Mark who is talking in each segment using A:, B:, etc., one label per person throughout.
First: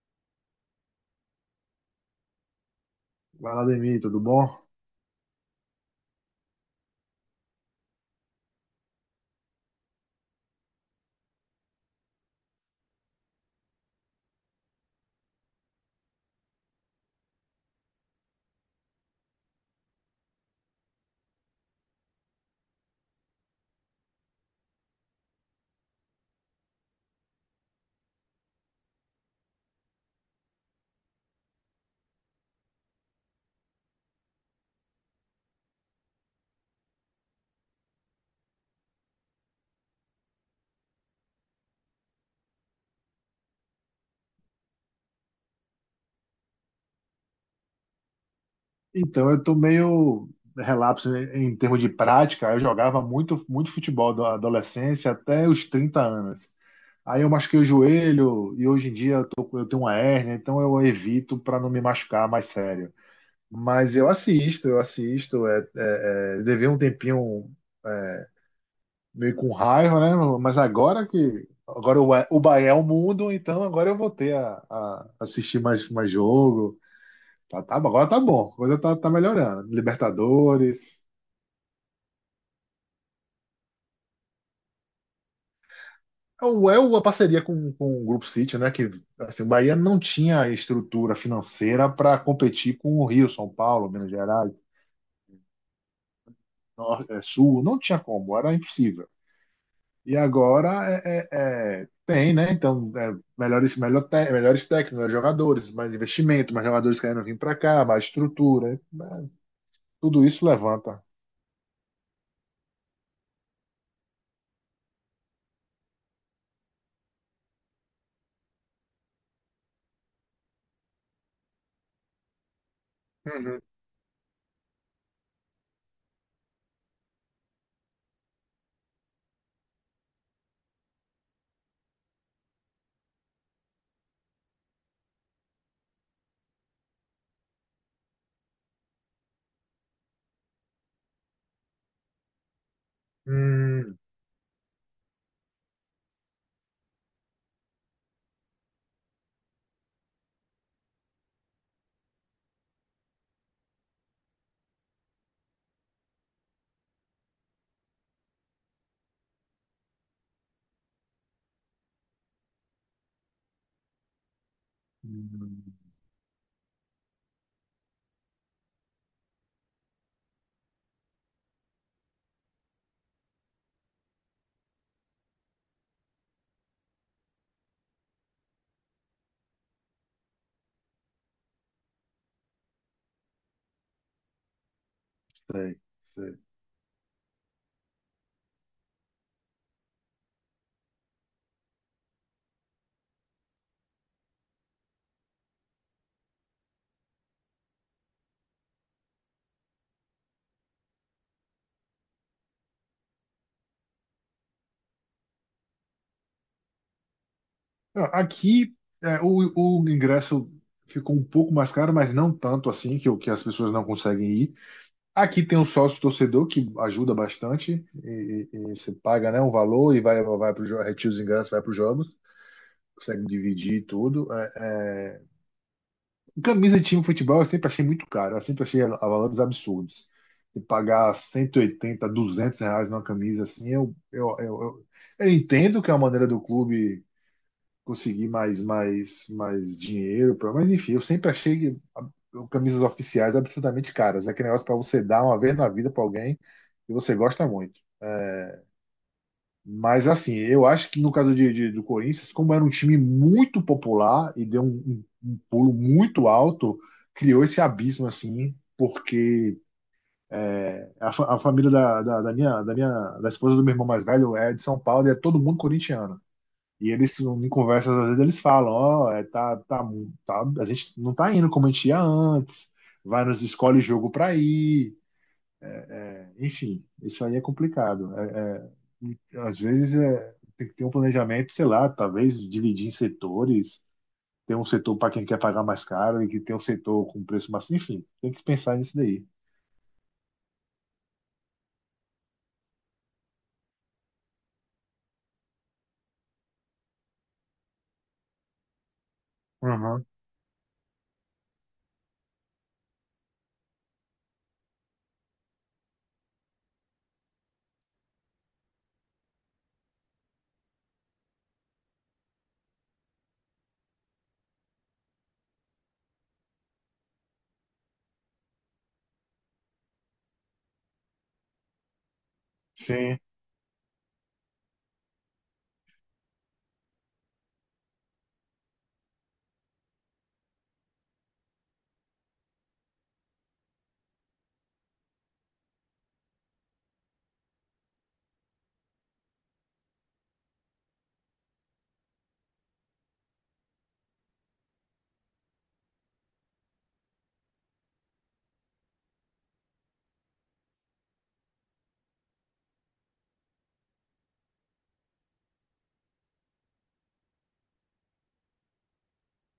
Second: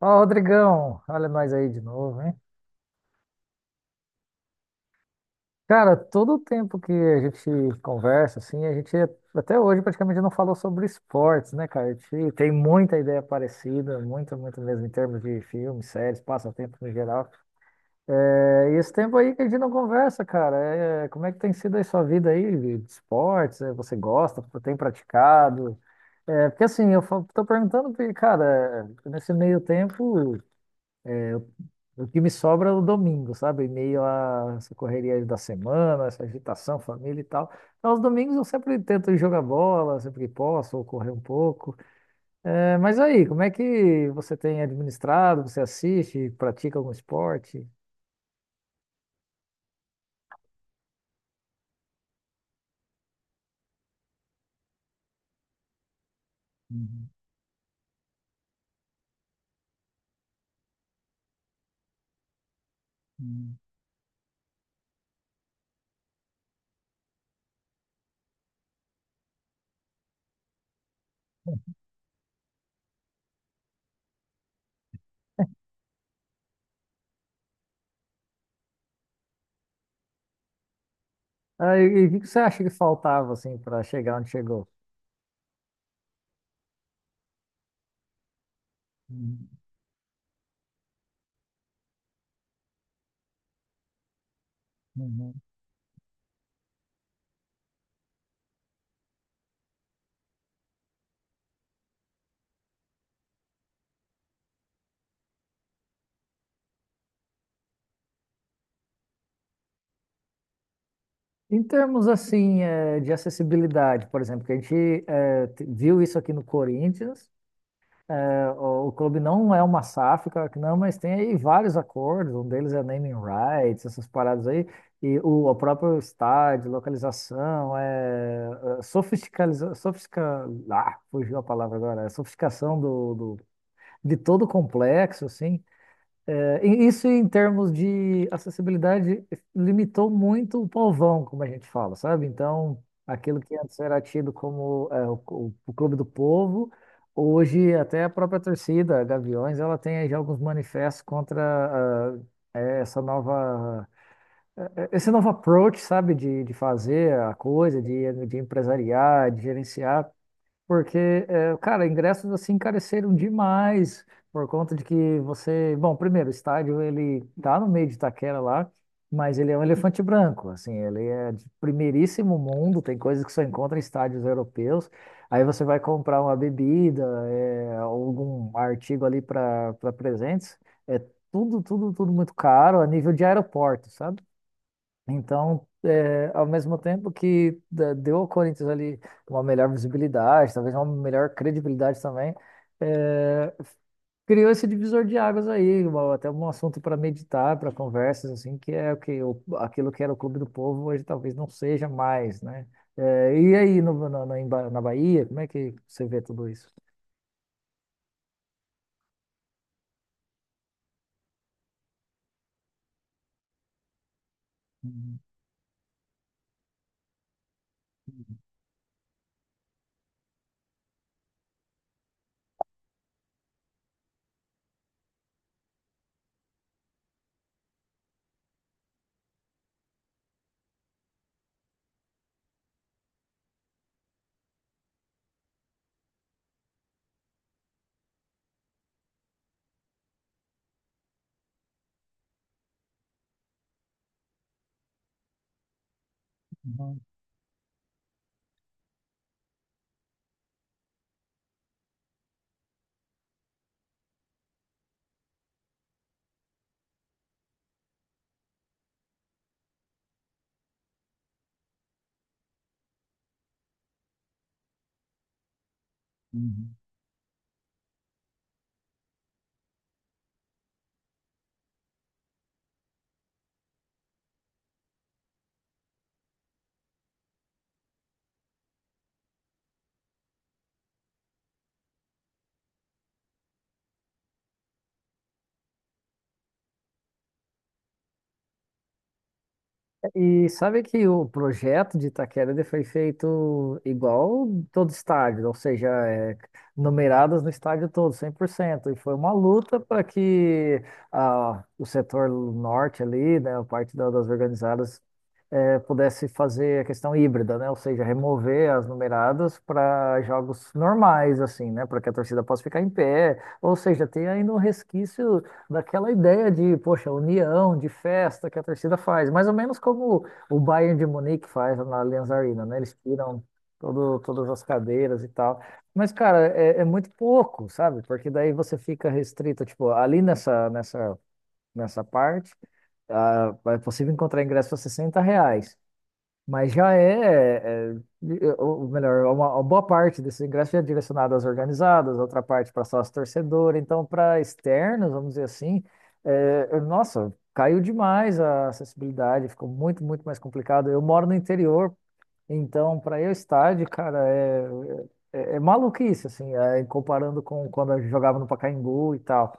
A: Ó, Rodrigão, olha nós aí de novo, hein?
B: Vai lá, Demi, tudo bom?
A: Cara, todo o tempo que a gente conversa, assim, a gente até hoje praticamente não falou sobre esportes, né, cara? A gente tem muita ideia parecida, muita, muito mesmo, em termos de filmes, séries, passatempo no geral. É, e esse tempo aí que a gente não conversa, cara, como é que tem sido aí sua vida aí de esportes? Você gosta? Tem praticado? Porque assim, eu tô perguntando porque, cara, nesse meio tempo. O que me sobra no domingo, sabe? Em meio a essa correria da semana, essa agitação, família e tal. Então, aos domingos eu sempre tento ir jogar bola, sempre que posso, ou correr um pouco. Mas aí, como é que você tem administrado? Você assiste, pratica algum esporte?
B: Então, eu tô meio relapso em termos de prática. Eu jogava muito futebol da adolescência até os 30 anos.
A: Uhum,
B: Aí eu machuquei o joelho e hoje em dia eu tenho uma hérnia, então eu evito para não me machucar mais sério.
A: uhum.
B: Mas eu assisto, eu assisto. Levei um tempinho meio com raiva, né? Mas agora que. Agora o Bahia é o mundo, então agora eu vou ter a assistir mais jogo. Tá, tá, agora tá bom, a coisa tá melhorando. Libertadores.
A: Ah, e o que você acha que faltava, assim, para chegar onde chegou?
B: É uma parceria com o Grupo City, né? Que assim, o
A: Uhum,
B: Bahia não tinha estrutura financeira para competir com o Rio, São Paulo, Minas Gerais,
A: uhum.
B: Sul, não tinha como, era impossível. E agora tem, né? Então, melhores técnicos, melhores jogadores, mais investimento, mais jogadores querendo vir para cá, mais estrutura, né? Tudo isso levanta.
A: Em termos assim, de acessibilidade, por exemplo, que a gente viu isso aqui no Corinthians. O clube não é uma SAF, claro que não, mas tem aí vários acordos, um deles é naming
B: Uhum.
A: rights, essas paradas aí, e o próprio estádio, localização, é sofisticaliza, sofistica, fugiu a palavra agora. É sofisticação de todo o complexo, assim, e isso em termos de acessibilidade limitou muito o povão, como a gente fala, sabe? Então, aquilo que antes era
B: Hum,
A: tido como o clube do povo, hoje até a própria torcida, a Gaviões, ela tem aí já alguns manifestos contra ah, é, essa nova, esse novo approach, sabe? De fazer a coisa, de empresariar, de gerenciar. Porque, cara, ingressos assim encareceram demais por conta de que
B: hum,
A: você, bom, primeiro, o estádio ele tá no meio de Itaquera lá, mas ele é um elefante branco, assim, ele é de primeiríssimo mundo, tem coisas que só encontra em estádios europeus. Aí você vai comprar uma bebida, algum artigo ali para presentes, é tudo, tudo, tudo muito caro a nível de aeroporto, sabe? Então,
B: sei, sei.
A: ao mesmo tempo que deu ao Corinthians ali uma melhor visibilidade, talvez uma melhor credibilidade também, é, criou esse divisor de águas aí, até um assunto para meditar, para conversas, assim, que é o que aquilo que era o Clube do Povo hoje talvez não seja mais, né? E aí, na Bahia, como é que você vê tudo isso?
B: Ah, aqui o ingresso ficou um pouco mais caro, mas não tanto assim, que as pessoas não conseguem ir.
A: Uhum,
B: Aqui tem um sócio torcedor que ajuda bastante, e você paga, né, um valor e vai, vai para os retira os ingressos, vai para os jogos, consegue dividir tudo. É. Camisa de time de futebol eu sempre achei muito caro, eu sempre achei a valores absurdos. E pagar R$ 180, 200 numa camisa assim, eu entendo que é uma maneira do clube conseguir mais dinheiro. Mas enfim, eu sempre achei que camisas oficiais absurdamente caras. É aquele negócio para você dar uma vez na vida para alguém que
A: uhum,
B: você gosta muito. Mas assim, eu acho que no caso do Corinthians, como era um time muito popular e deu um pulo muito alto, criou esse abismo assim, porque a família da minha da esposa do meu irmão mais velho é de São Paulo e é todo mundo corintiano.
A: uhum.
B: E eles, em conversas, às vezes eles falam, ó, tá, a gente não tá indo como a gente ia antes, vai nos escolhe jogo pra ir, enfim, isso aí é complicado. Às vezes é, tem que ter um planejamento, sei lá, talvez dividir em setores, ter um setor para quem quer pagar mais caro e que tem um setor com preço mais, enfim, tem que pensar nisso daí.
A: E sabe que o projeto de Itaquera ele foi feito igual todo estádio, ou seja, numeradas no estádio todo, 100%. E foi uma luta para
B: Uhum.
A: que o setor norte ali, né, a parte das organizadas, pudesse fazer a questão híbrida, né? Ou seja, remover as numeradas para jogos normais, assim, né? Para que a torcida possa ficar em pé. Ou seja, tem ainda um resquício daquela ideia de, poxa, união, de festa que a torcida faz, mais ou menos como o Bayern de Munique faz na Allianz Arena, né? Eles
B: Sim,
A: tiram todas as cadeiras e tal. Mas, cara, é muito pouco, sabe? Porque daí você fica restrito, tipo, ali nessa parte. Ah, é possível encontrar ingressos a R$ 60, mas já ou melhor, uma boa parte desses ingressos é direcionado às organizadas, outra parte para sócio torcedor, então para externos, vamos dizer assim, nossa, caiu demais a acessibilidade, ficou muito, muito mais complicado. Eu moro no interior, então para eu estádio, cara, é maluquice, assim, comparando com quando eu jogava no Pacaembu e tal.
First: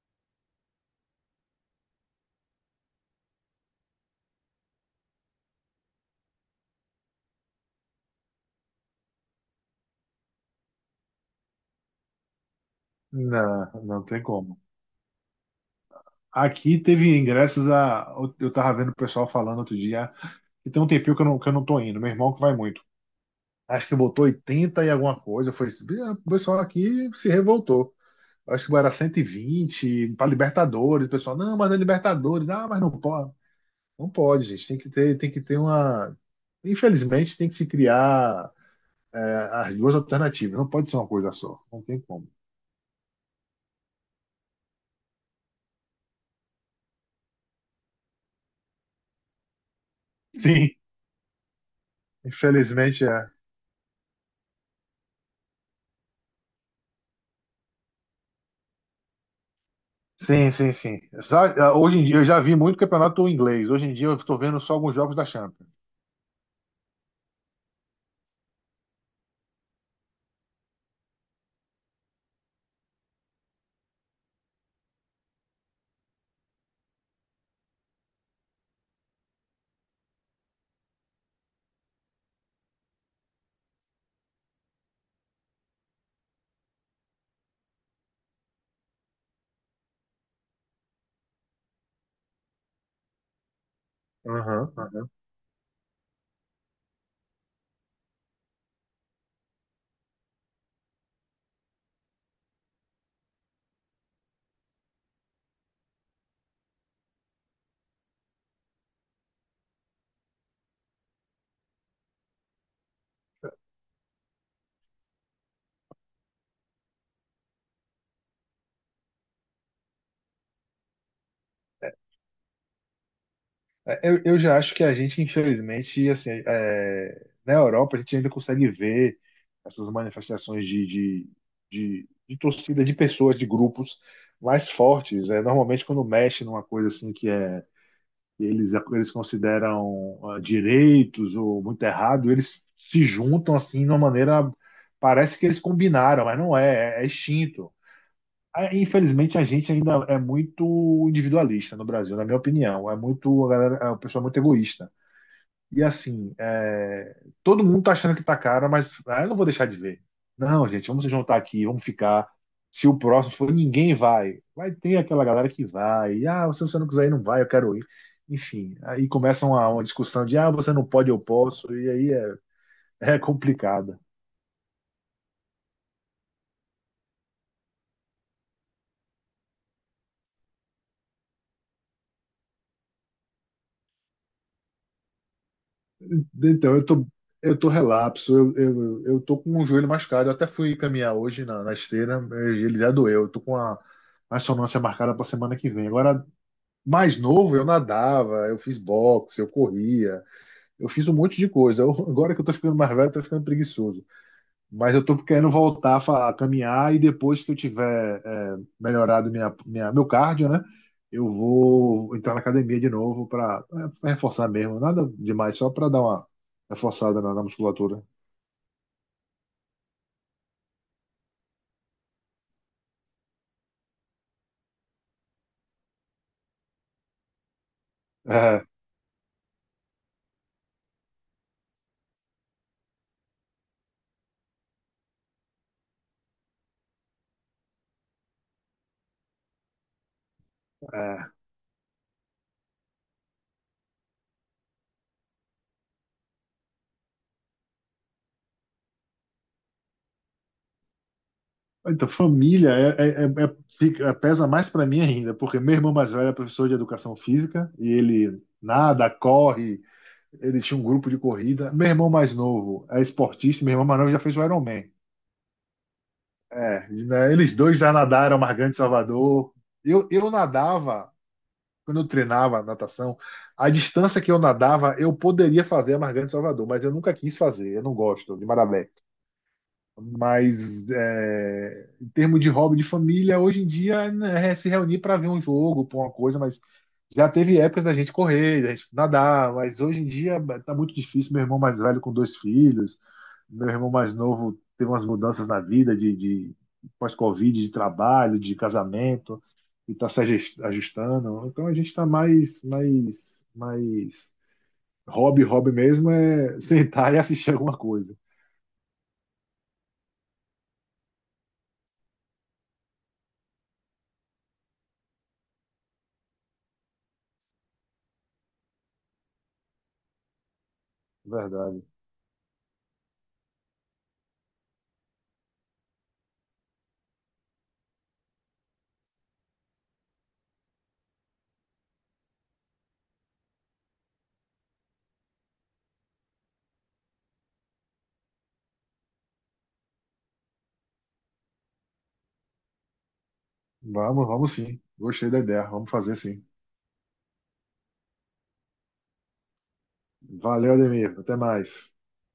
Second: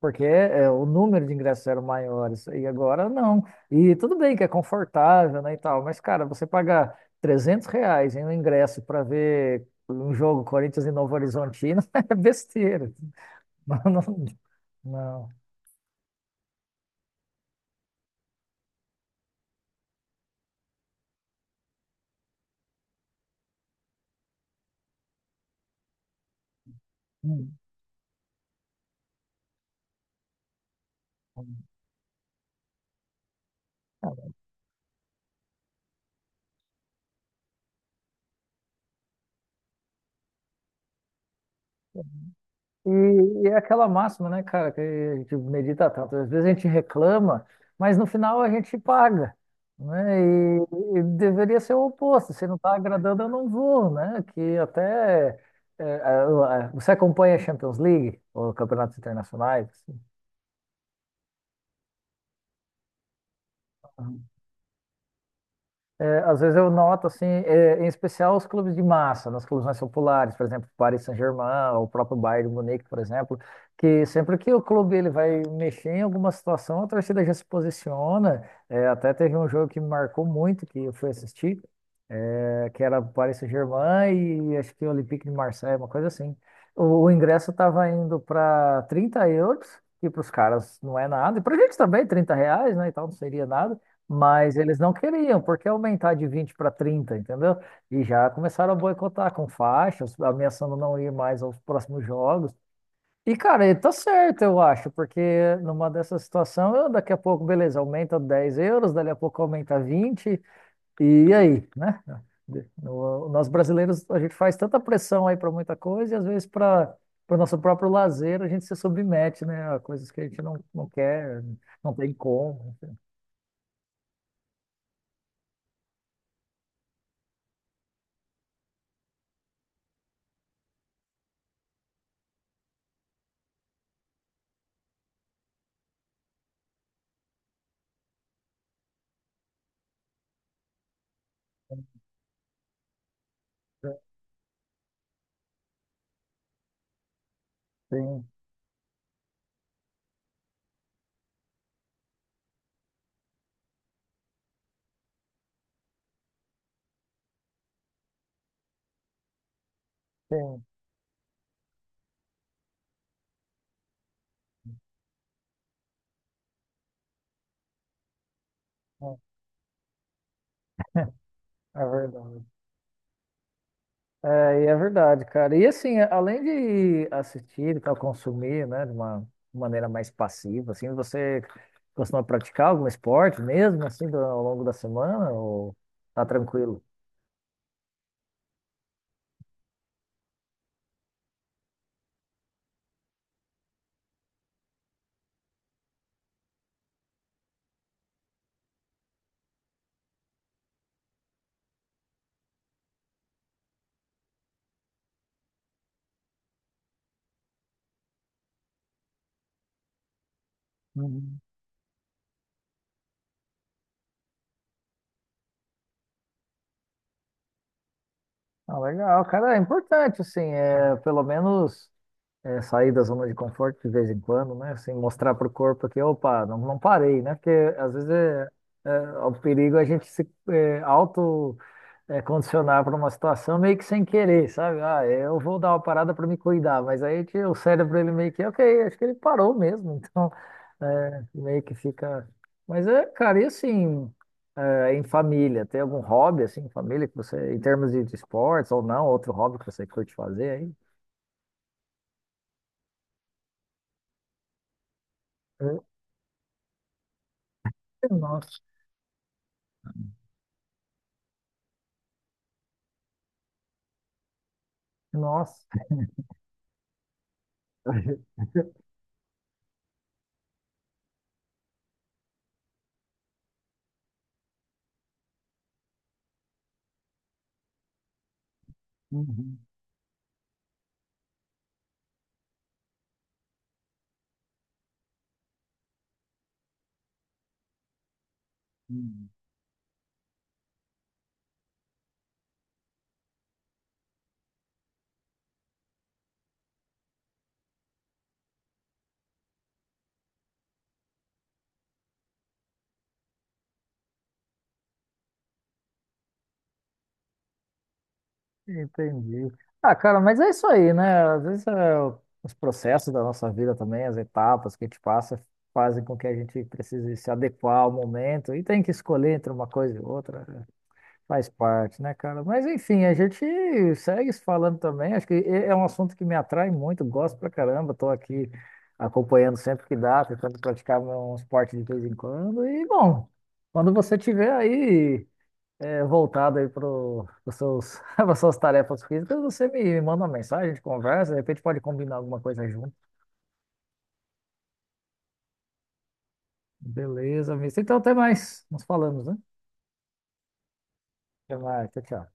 A: Porque o número de ingressos eram maiores e agora não. E tudo bem que é confortável, né, e tal, mas, cara, você pagar R$ 300 em um ingresso para ver um jogo Corinthians e Novo Horizontino é besteira.
B: não,
A: Não,
B: não tem
A: não,
B: como.
A: não.
B: Aqui teve ingressos a. Eu tava vendo o pessoal falando outro dia, e tem um tempinho que eu não tô indo, meu irmão que vai muito. Acho que botou 80 e alguma coisa. Foi, ah, o pessoal aqui se
A: Hum.
B: revoltou. Acho que era 120 para Libertadores. O pessoal,
A: Hum.
B: não, mas é Libertadores. Ah, mas não pode. Não pode, gente. Tem que ter uma. Infelizmente, tem que se criar é, as duas alternativas. Não pode ser uma coisa só. Não tem como.
A: E, e é aquela máxima, né, cara, que a gente medita tanto. Às vezes a gente reclama, mas no final a gente paga, né? E,
B: Sim,
A: e deveria ser o oposto. Se não está
B: infelizmente
A: agradando, eu
B: é.
A: não vou, né? Que até você acompanha a Champions League ou campeonatos internacionais, assim?
B: Sim, sim, sim. Sabe, hoje em dia eu já vi muito campeonato inglês. Hoje em dia eu estou vendo só alguns jogos da Champions.
A: É, às vezes eu noto, assim, em especial os clubes de massa, nos clubes mais populares, por exemplo, Paris Saint-Germain, o próprio Bayern de Munique, por exemplo, que sempre que o clube ele vai mexer em alguma situação, a torcida já se posiciona. É, até teve um jogo que me marcou muito, que eu fui assistir, que era Paris Saint-Germain e acho que o Olympique de Marseille, uma coisa assim. O ingresso estava indo para 30 euros, que para os caras não é nada, e para a gente também, 30 reais, né, e tal, não seria nada. Mas
B: Aham.
A: eles não queriam, porque aumentar de 20 para 30, entendeu? E já começaram a boicotar com faixas, ameaçando não ir mais aos próximos jogos. E, cara, ele tá certo, eu acho, porque numa dessa situação, eu, daqui a pouco, beleza, aumenta € 10, dali a pouco aumenta 20 e aí, né? Nós brasileiros, a gente faz tanta pressão aí para muita coisa, e às vezes para o nosso próprio lazer, a gente se submete, né, a coisas que a gente não quer, não tem como.
B: Eu já acho que a gente, infelizmente, assim, é, na Europa, a gente ainda consegue ver essas manifestações de torcida, de pessoas, de grupos mais fortes. É, normalmente, quando mexe numa coisa assim que eles consideram ah, direitos ou muito errado, eles se juntam assim de uma maneira. Parece que eles combinaram, mas não é extinto.
A: Sim,
B: Ah, infelizmente, a gente ainda é muito individualista no Brasil, na minha opinião. É muito, a galera, é uma pessoa muito egoísta. E assim, é, todo mundo tá achando que tá caro, mas ah, eu não vou deixar de ver.
A: sim.
B: Não, gente, vamos se juntar aqui, vamos ficar. Se o próximo for, ninguém vai. Vai ter aquela galera que vai. Ah, se você não quiser ir, não vai, eu quero ir. Enfim, aí começam uma discussão de ah, você não pode, eu posso,
A: É
B: e aí
A: verdade.
B: é, é complicada.
A: E é verdade, cara. E assim, além de assistir e tal, consumir, né, de uma maneira mais passiva, assim, você costuma praticar algum esporte mesmo, assim, ao longo da semana, ou tá
B: Então,
A: tranquilo?
B: eu tô, eu tô relapso, eu tô com um joelho machucado. Eu até fui caminhar hoje na esteira, ele já doeu. Eu tô com a ressonância marcada para semana que vem. Agora, mais novo, eu nadava, eu fiz boxe, eu corria, eu fiz um monte de coisa. Eu- agora que eu tô ficando mais velho, eu tô ficando preguiçoso. Mas eu tô querendo voltar a caminhar e depois que eu tiver é, melhorado meu cardio, né? Eu
A: Uhum.
B: vou entrar na academia de novo para reforçar mesmo. Nada demais, só para dar uma reforçada na musculatura.
A: Ah, legal, cara, é importante, assim, pelo menos. É, sair da zona de conforto de vez em quando, né? Assim, mostrar para o corpo que, opa, não, não parei, né? Porque às vezes
B: É,
A: é o perigo é a gente se auto condicionar para uma situação meio que sem querer, sabe? Ah, eu vou dar uma parada para me cuidar, mas aí que o cérebro ele meio que, ok, acho que ele parou mesmo, então
B: é.
A: meio que fica. Mas cara, e assim, em família, tem algum hobby assim, em família que você, em termos de esportes ou não, outro hobby que você curte fazer aí?
B: Então, família pesa mais para mim ainda, porque meu
A: Hum.
B: irmão mais velho é professor de educação física e ele
A: Nossa.
B: nada, corre. Ele tinha um grupo de corrida. Meu irmão mais novo é esportista, meu irmão mais novo já fez o Ironman.
A: Nossa.
B: É, né, eles dois já nadaram Margante de Salvador. Eu nadava, quando eu treinava natação, a distância que eu nadava, eu poderia fazer a Margante de Salvador, mas eu nunca quis fazer, eu não gosto de Marabé.
A: Uhum,
B: Mas é, em termos de hobby de família, hoje em dia, né, é se reunir para ver um jogo, para uma coisa, mas já teve épocas da gente correr, da gente
A: uhum.
B: nadar, mas hoje em dia tá muito difícil. Meu irmão mais velho com 2 filhos, meu irmão mais novo teve umas mudanças na vida de pós-Covid, de trabalho, de casamento, e está se ajustando. Então a gente está mais hobby, hobby mesmo é sentar e assistir alguma coisa.
A: Entendi. Ah, cara, mas é isso aí, né? Às vezes os processos da nossa vida também, as etapas que a gente passa, fazem com que a gente precise se adequar ao momento e tem que escolher entre uma coisa e outra, né?
B: É
A: Faz
B: verdade.
A: parte, né, cara? Mas enfim, a gente segue se falando também. Acho que é um assunto que me atrai muito, gosto pra caramba. Tô aqui acompanhando sempre que dá, tentando praticar um esporte de vez em quando. E, bom, quando você tiver aí, voltado aí para os seus, para suas tarefas físicas, você me manda uma mensagem, a gente conversa, de repente pode combinar alguma coisa junto.
B: Vamos, vamos sim. Gostei da ideia. Vamos fazer sim.
A: Beleza, mister. Então até mais. Nos falamos, né?
B: Valeu, Ademir. Até
A: Até
B: mais.
A: mais. Tchau, tchau.